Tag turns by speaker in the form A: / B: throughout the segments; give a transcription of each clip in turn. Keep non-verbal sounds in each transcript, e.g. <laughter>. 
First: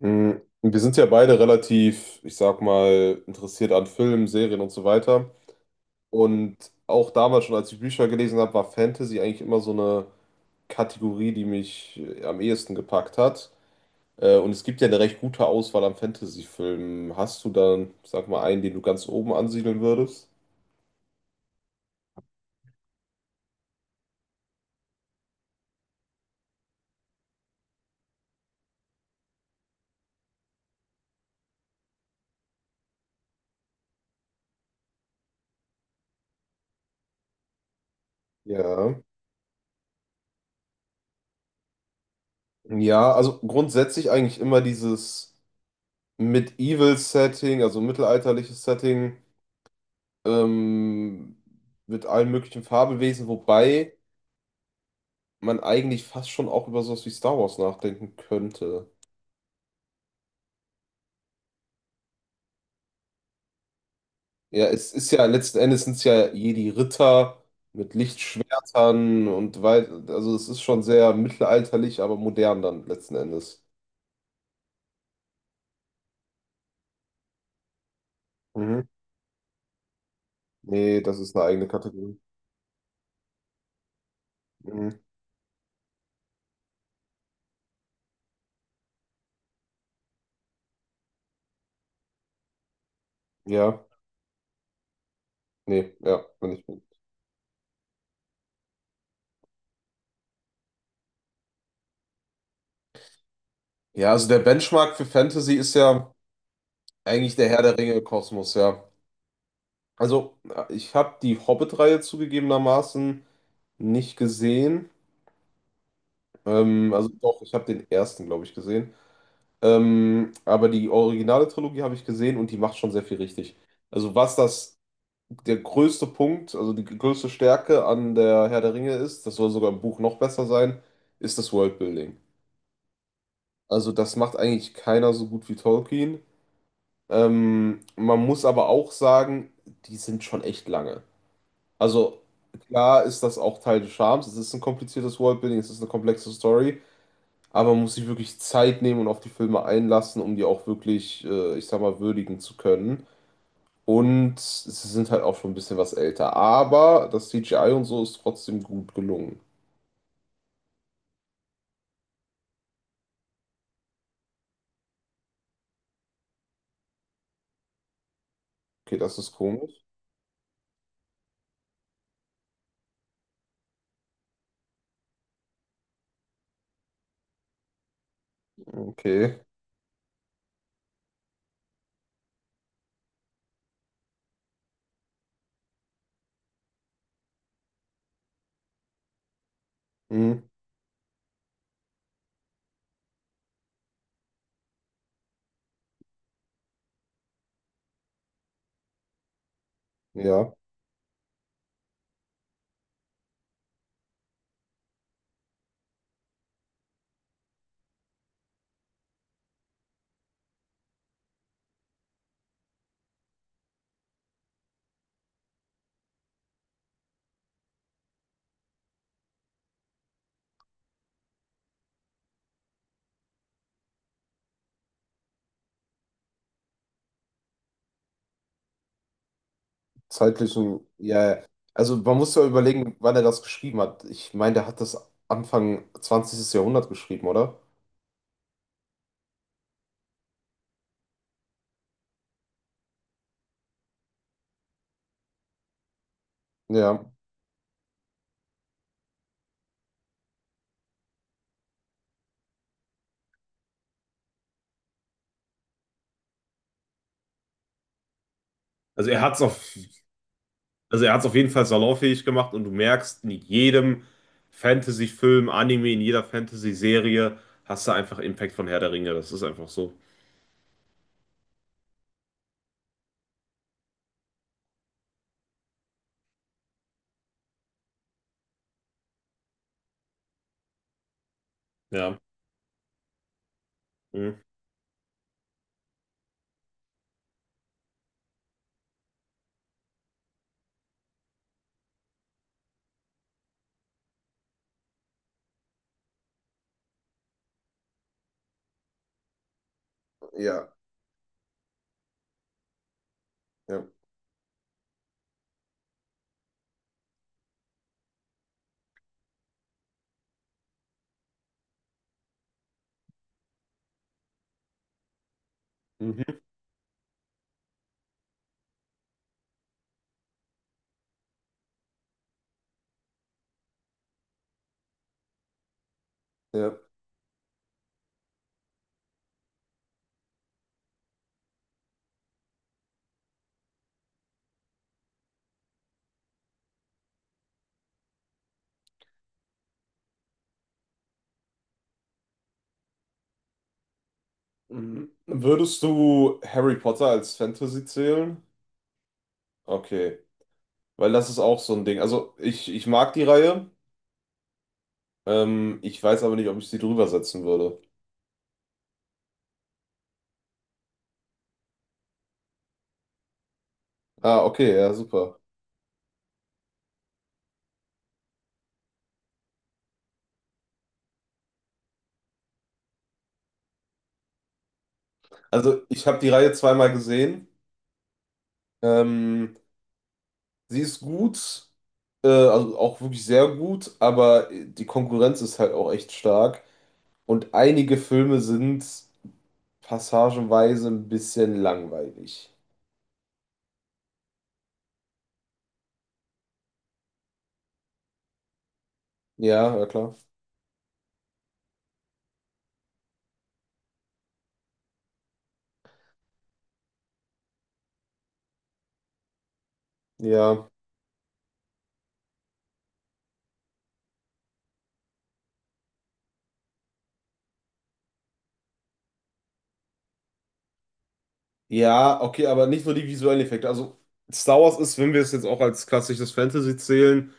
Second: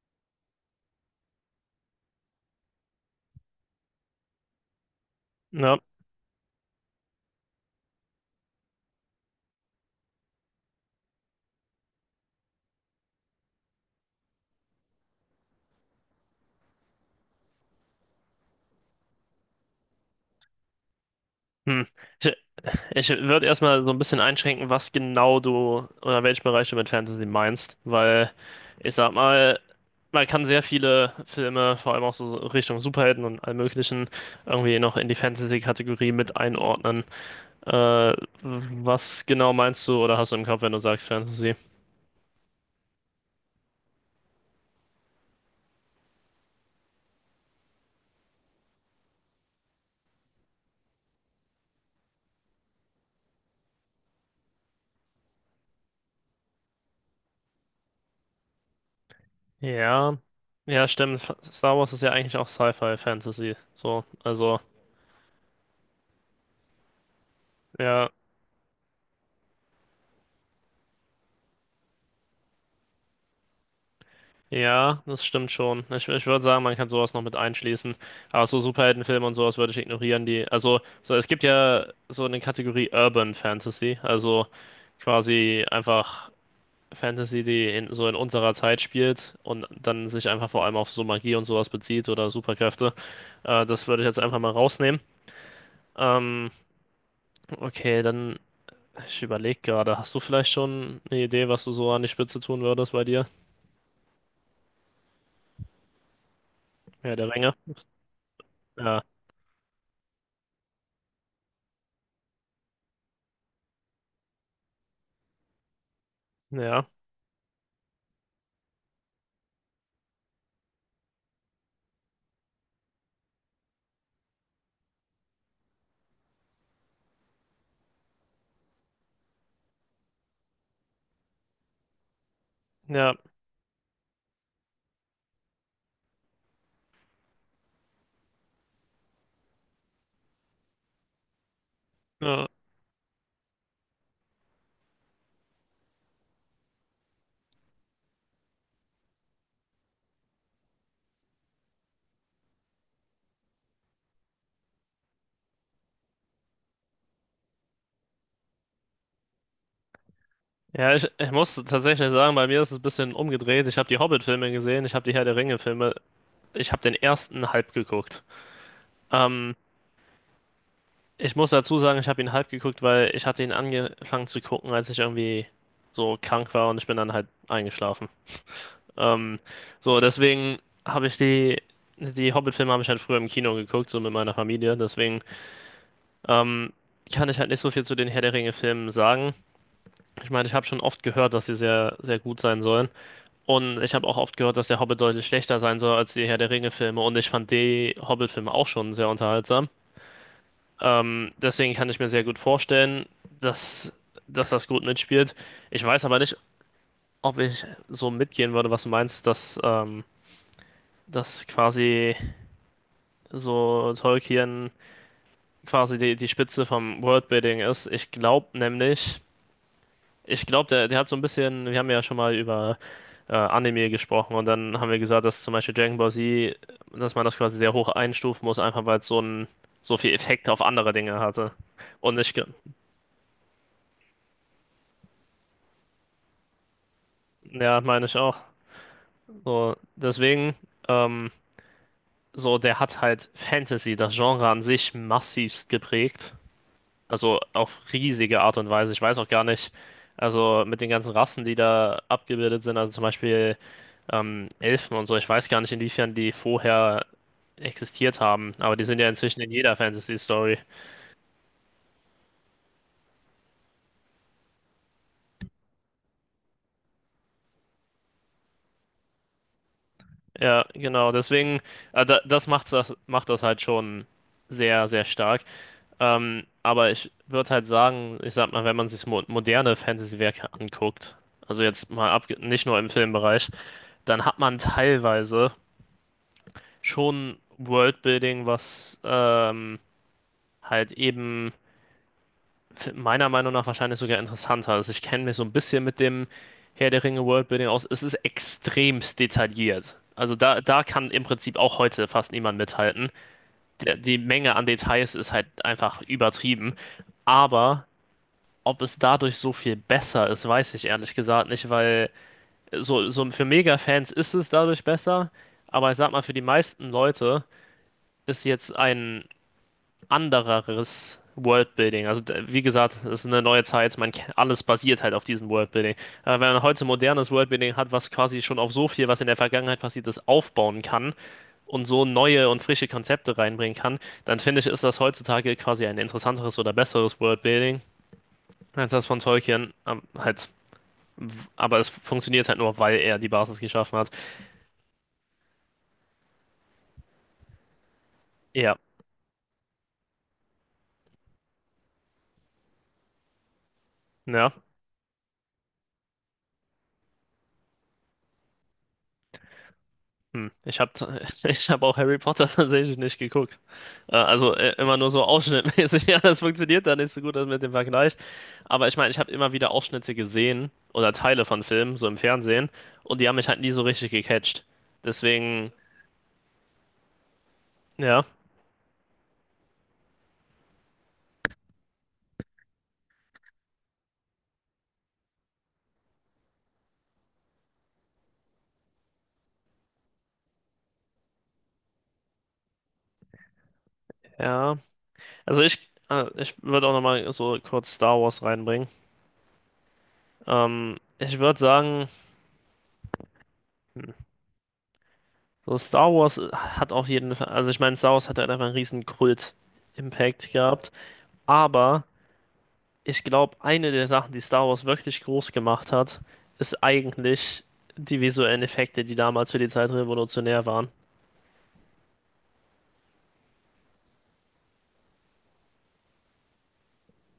A: Mm, wir sind ja beide relativ, ich sag mal, interessiert an Filmen, Serien und so weiter.
B: Ja.
A: Und auch damals schon, als ich Bücher gelesen habe, war Fantasy eigentlich immer so eine Kategorie, die mich am ehesten gepackt hat. Und es gibt ja eine recht gute Auswahl an Fantasy-Filmen. Hast du dann, sag mal, einen, den du ganz oben ansiedeln würdest?
B: Hm. Ich, ich würde erstmal so ein bisschen einschränken, was genau du oder welchen Bereich du mit Fantasy meinst, weil ich sag mal, man kann sehr viele Filme, vor allem auch so Richtung Superhelden und allem Möglichen, irgendwie noch in die Fantasy-Kategorie mit einordnen. Äh,
A: Ja.
B: Was genau meinst du oder hast du im Kopf, wenn du sagst Fantasy?
A: Ja, also grundsätzlich eigentlich immer dieses Medieval-Setting, also mittelalterliches Setting, ähm, mit allen möglichen Fabelwesen, wobei man eigentlich fast schon auch über sowas wie Star Wars nachdenken könnte.
B: Ja, ja, stimmt. Star Wars ist ja eigentlich auch Sci-Fi-Fantasy. So, also,
A: Ja, es ist ja, letzten Endes sind es ja Jedi-Ritter mit
B: ja.
A: Lichtschwertern und weit, also es ist schon sehr mittelalterlich, aber modern dann letzten Endes.
B: Ja, das stimmt schon. Ich würde sagen, man kann sowas noch mit einschließen. Aber so
A: Mhm.
B: Superheldenfilme und sowas würde ich ignorieren, die. Also,
A: Nee,
B: so,
A: das
B: es
A: ist
B: gibt
A: eine eigene
B: ja
A: Kategorie.
B: so eine Kategorie Urban Fantasy, also
A: Mhm.
B: quasi einfach Fantasy, die in, so in unserer Zeit spielt und dann sich einfach vor allem auf so Magie und sowas bezieht oder Superkräfte.
A: Ja,
B: Das würde ich jetzt einfach mal rausnehmen.
A: nee, ja,
B: Ähm,
A: bin ich.
B: okay, dann, ich überlege gerade, hast du vielleicht schon eine Idee, was du so an die Spitze tun würdest bei dir?
A: Ja, also der Benchmark für Fantasy ist ja
B: Ja, der
A: eigentlich der
B: Ringe.
A: Herr der Ringe-Kosmos, ja.
B: Ja,
A: Also, ich habe die Hobbit-Reihe zugegebenermaßen nicht gesehen.
B: ja,
A: Also doch, ich habe den ersten, glaube ich, gesehen. Aber die originale Trilogie habe ich gesehen und die macht schon sehr viel richtig. Also was das Der größte Punkt, also die größte Stärke an der Herr der Ringe ist, das soll sogar im Buch noch besser sein, ist das Worldbuilding.
B: ja.
A: Also das macht eigentlich keiner so gut wie Tolkien. Man muss aber auch sagen, die sind schon echt lange. Also
B: Ja.
A: klar ist das auch Teil des Charmes. Es ist ein kompliziertes Worldbuilding, es ist eine komplexe Story. Aber man muss sich wirklich Zeit nehmen und auf die Filme einlassen, um die auch wirklich, ich sag mal, würdigen zu können. Und sie sind halt auch schon ein bisschen was älter. Aber das CGI und so ist trotzdem gut gelungen.
B: Ja, ich muss tatsächlich sagen, bei mir ist es ein bisschen umgedreht. Ich habe die Hobbit-Filme gesehen, ich habe die Herr der Ringe-Filme, ich habe den ersten halb geguckt.
A: Okay, das ist
B: Ähm,
A: komisch.
B: Ich muss dazu sagen, ich habe ihn halb geguckt, weil ich hatte ihn angefangen zu gucken, als ich irgendwie so krank war und ich bin dann halt eingeschlafen. Ähm,
A: Okay.
B: so, deswegen habe ich die, die Hobbit-Filme habe ich halt früher im Kino geguckt, so mit meiner Familie. Deswegen ähm, kann ich halt nicht so viel zu den Herr der Ringe-Filmen sagen. Ich
A: Hm,
B: meine, ich habe schon oft gehört, dass sie sehr, sehr gut sein sollen. Und ich habe auch oft gehört, dass der Hobbit deutlich schlechter sein soll als die Herr der Ringe-Filme. Und ich fand die Hobbit-Filme auch schon sehr unterhaltsam.
A: ja.
B: Deswegen kann ich mir sehr gut vorstellen, dass, dass das gut mitspielt. Ich weiß aber nicht, ob ich so mitgehen würde, was du meinst, dass, dass quasi so Tolkien quasi die, die Spitze vom Worldbuilding ist. Ich glaube nämlich, ich glaube, der hat so ein bisschen, wir haben ja schon mal über Anime gesprochen und dann haben wir gesagt, dass zum Beispiel Dragon Ball Z, dass man das quasi sehr hoch einstufen muss, einfach weil es so ein, so viel Effekt auf
A: Zeitlichen,
B: andere Dinge
A: ja, ja.
B: hatte.
A: Also man
B: Und ich,
A: muss
B: ge-
A: ja überlegen, wann er das geschrieben hat. Ich meine, der hat das Anfang 20. Jahrhundert geschrieben, oder?
B: ja, meine ich auch. So, deswegen, ähm, so, der hat halt Fantasy, das Genre an sich, massivst geprägt.
A: Ja.
B: Also auf riesige Art und Weise. Ich weiß auch gar nicht, also mit den ganzen Rassen, die da abgebildet sind, also zum Beispiel Elfen und so, ich weiß gar nicht, inwiefern die vorher existiert haben, aber die sind ja
A: Also er hat
B: inzwischen
A: es
B: in
A: auf
B: jeder Fantasy-Story.
A: Also er hat es auf jeden Fall salonfähig gemacht und du merkst, in jedem Fantasy-Film, Anime, in jeder Fantasy-Serie hast du einfach Impact von Herr der Ringe. Das ist einfach so.
B: Ja, genau, deswegen, das macht das, macht das halt schon sehr, sehr stark. Aber ich würde halt sagen, ich sag mal, wenn man sich mo moderne Fantasy-Werke anguckt, also jetzt mal
A: Ja.
B: ab, nicht nur im Filmbereich, dann
A: Mhm.
B: hat man teilweise schon Worldbuilding, was halt eben meiner Meinung nach wahrscheinlich sogar interessanter ist. Ich kenne mich so ein bisschen mit dem Herr der Ringe Worldbuilding aus. Es ist extremst detailliert. Also da,
A: Ja,
B: da kann im Prinzip auch heute fast niemand mithalten.
A: ja,
B: Der, die Menge an Details ist halt einfach übertrieben. Aber ob es dadurch so viel besser ist, weiß ich ehrlich gesagt nicht, weil so, so für Mega-Fans ist es dadurch besser. Aber ich sag mal, für
A: mhm,
B: die meisten Leute ist jetzt ein andereres Worldbuilding. Wie gesagt, es ist eine neue Zeit, alles basiert halt auf diesem Worldbuilding. Aber wenn man
A: ja.
B: heute modernes Worldbuilding hat, was quasi schon auf so viel, was in der Vergangenheit passiert ist, aufbauen kann und so neue und frische Konzepte reinbringen kann, dann finde ich, ist das heutzutage quasi ein interessanteres oder besseres Worldbuilding als das von Tolkien. W- aber es funktioniert halt nur, weil er die Basis geschaffen hat.
A: Mhm. Würdest du Harry Potter als Fantasy zählen?
B: Ja,
A: Okay, weil das ist auch so ein Ding. Also ich mag die Reihe,
B: ja.
A: ich weiß aber nicht, ob ich sie drüber setzen würde.
B: Hm. Ich habe <laughs> ich hab auch Harry Potter <laughs> tatsächlich nicht geguckt.
A: Ah,
B: Also
A: okay, ja,
B: immer nur so
A: super.
B: ausschnittmäßig. <laughs> Ja, das funktioniert dann nicht so gut das mit dem Vergleich. Aber ich meine, ich habe immer wieder Ausschnitte gesehen oder Teile von Filmen, so im Fernsehen, und die haben mich halt nie so richtig gecatcht. Deswegen,
A: Also ich habe die Reihe zweimal gesehen.
B: ja,
A: Ähm, Sie ist gut, also auch wirklich sehr gut, aber die Konkurrenz ist halt auch echt stark. Und einige Filme sind passagenweise ein bisschen langweilig.
B: ja. Also ich würde auch nochmal so kurz Star Wars reinbringen.
A: Ja, ja klar.
B: Ich würde sagen, hm, so Star Wars hat auf jeden Fall, also ich meine, Star Wars hat halt einfach einen riesen Kult-Impact
A: Ja.
B: gehabt. Aber ich glaube, eine der Sachen, die Star Wars wirklich groß gemacht hat, ist eigentlich die visuellen Effekte, die damals für die Zeit revolutionär waren.
A: Ja, okay, aber nicht nur die visuellen Effekte. Also Star Wars ist, wenn wir es jetzt auch als klassisches Fantasy zählen,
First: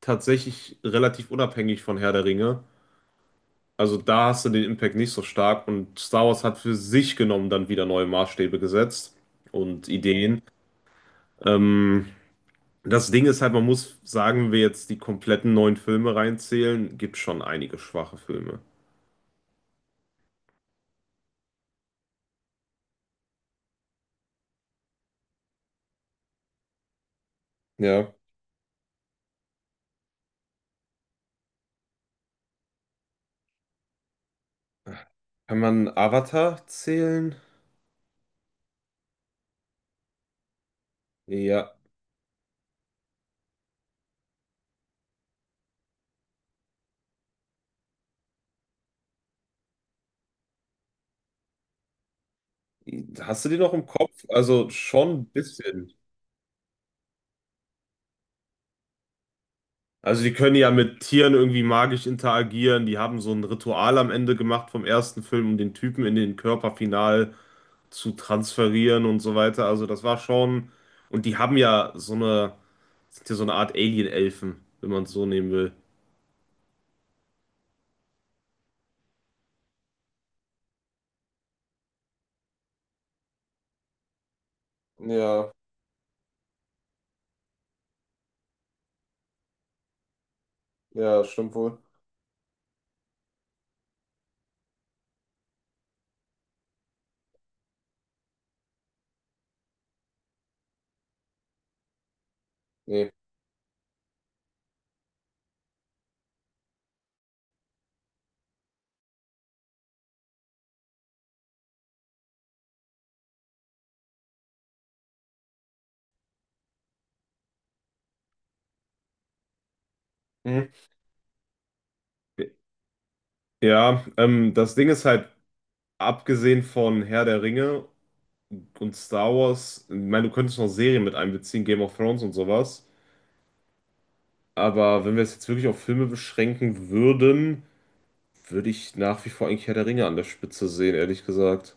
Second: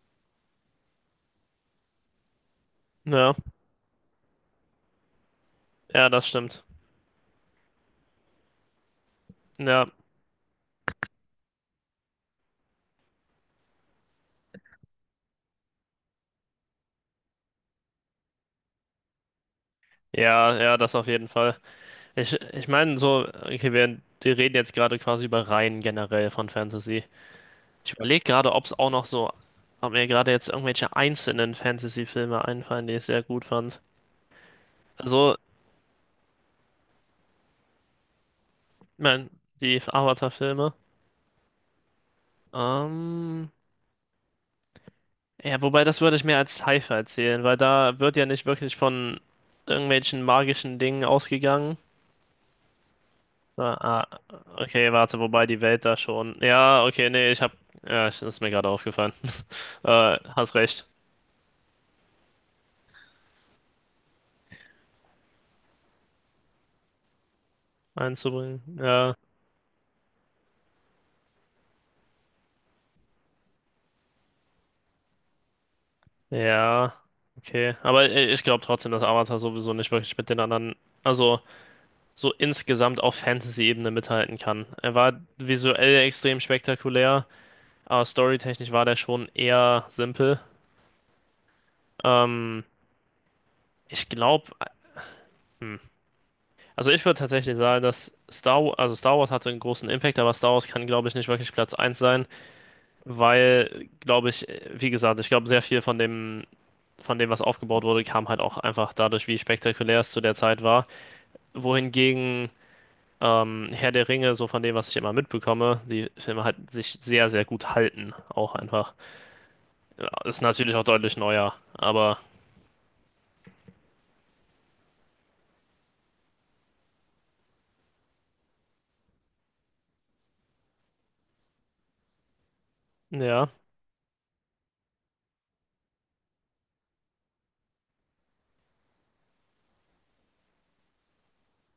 A: tatsächlich relativ unabhängig von Herr der Ringe.
B: Ja,
A: Also da hast du den Impact nicht so stark und
B: ja, das
A: Star Wars hat
B: stimmt.
A: für sich genommen dann wieder neue Maßstäbe gesetzt
B: Ja,
A: und Ideen. Ähm, Das Ding ist halt, man muss sagen, wenn wir jetzt die kompletten neuen Filme reinzählen, gibt schon einige schwache Filme.
B: ja, ja, das auf jeden Fall. Ich meine, so, okay, wir reden jetzt gerade quasi über Reihen generell von Fantasy. Ich
A: Ja.
B: überlege gerade, ob es auch noch so, ob mir gerade jetzt irgendwelche einzelnen Fantasy-Filme einfallen, die ich sehr gut fand. Also,
A: Kann man Avatar zählen?
B: ich meine, die Avatar-Filme.
A: Ja.
B: Ähm, Ja, wobei das würde ich mir als Sci-Fi erzählen, weil da wird ja nicht wirklich von irgendwelchen magischen Dingen ausgegangen.
A: Hast du die noch
B: Ah,
A: im
B: ah,
A: Kopf? Also
B: okay,
A: schon
B: warte,
A: ein
B: wobei die Welt
A: bisschen.
B: da schon. Ja, okay, nee, ich hab. Ja, das ist mir gerade aufgefallen. <laughs>
A: Also die
B: Hast
A: können ja
B: recht,
A: mit Tieren irgendwie magisch interagieren. Die haben so ein Ritual am Ende gemacht vom ersten Film, um den Typen in den Körper final zu
B: einzubringen.
A: transferieren
B: Ja,
A: und so weiter. Also das war schon. Und die haben ja so eine, sind ja so eine Art Alien-Elfen, wenn man es so nehmen will.
B: ja, okay. Ich glaube trotzdem, dass Avatar sowieso nicht wirklich mit den anderen, also so insgesamt auf Fantasy-Ebene mithalten kann. Er war
A: Ja.
B: visuell extrem spektakulär, aber storytechnisch war der schon eher simpel.
A: Ja, stimmt wohl.
B: Ähm. Ich glaube, also ich würde tatsächlich sagen, dass Star Wars, also Star Wars hatte einen großen Impact, aber Star Wars kann, glaube ich, nicht wirklich Platz eins sein,
A: Nee.
B: weil, glaube ich, wie gesagt, ich glaube, sehr viel von dem, was aufgebaut wurde, kam halt auch einfach dadurch, wie spektakulär es zu der Zeit war. Wohingegen Herr der Ringe, so von dem, was ich immer mitbekomme, die Filme halt sich sehr, sehr gut halten, auch einfach. Ja, ist
A: Mhm.
B: natürlich auch deutlich neuer, aber
A: Ja, das Ding ist halt, abgesehen von Herr der Ringe und Star Wars, ich meine, du könntest noch Serien mit einbeziehen, Game of Thrones und sowas.
B: ja.
A: Aber wenn wir es jetzt wirklich auf Filme beschränken würden, würde ich nach wie vor eigentlich Herr der Ringe an der Spitze sehen, ehrlich gesagt.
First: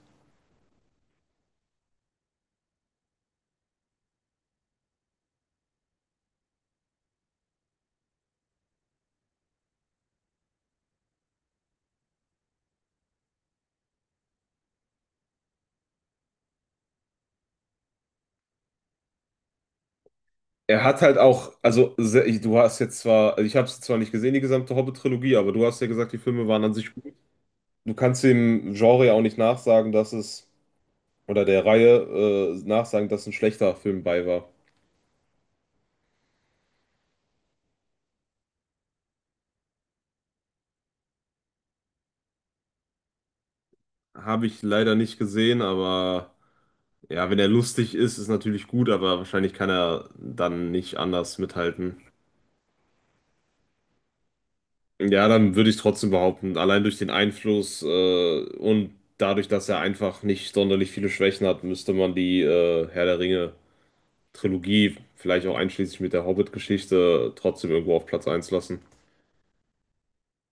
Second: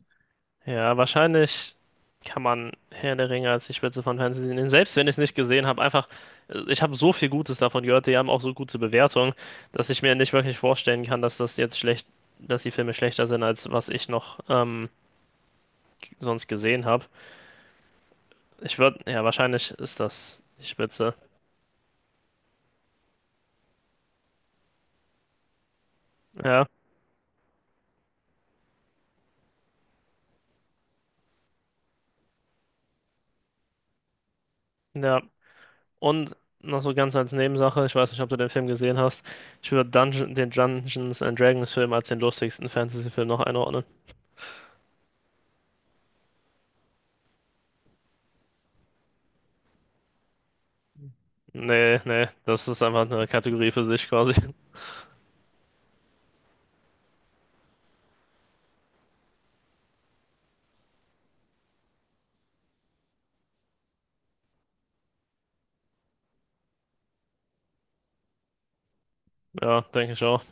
B: Ja, wahrscheinlich kann man Herr der Ringe als die Spitze von Fantasy nehmen. Selbst wenn ich es nicht gesehen habe, einfach, ich habe so viel Gutes davon gehört, die haben auch so gute Bewertungen, dass ich mir nicht wirklich vorstellen kann, dass das jetzt schlecht, dass die Filme schlechter sind, als was ich noch sonst gesehen habe. Ich würde, ja, wahrscheinlich ist das die
A: Er hat
B: Spitze.
A: halt auch, also se- du hast jetzt zwar, also ich habe es zwar nicht gesehen, die gesamte Hobbit-Trilogie, aber du hast ja gesagt, die Filme waren
B: Ja,
A: an sich, du kannst dem Genre ja auch nicht nachsagen, dass es oder der Reihe nachsagen, dass ein schlechter Film bei war.
B: ja. Und noch so ganz als Nebensache, ich weiß nicht, ob du den Film gesehen hast, ich würde den Dungeons and Dragons Film als den lustigsten Fantasy-Film noch einordnen.
A: Habe ich leider nicht gesehen, aber ja, wenn er lustig ist, ist natürlich gut, aber wahrscheinlich kann er dann nicht anders
B: Nee,
A: mithalten.
B: nee, das ist einfach eine Kategorie für sich quasi. <laughs>
A: Ja, dann würde ich trotzdem behaupten, allein durch den Einfluss und dadurch, dass er einfach nicht sonderlich viele Schwächen hat, müsste man die Herr der Ringe Trilogie, vielleicht auch einschließlich mit der Hobbit-Geschichte, trotzdem irgendwo auf Platz eins lassen.
B: Ja, denke ich auch.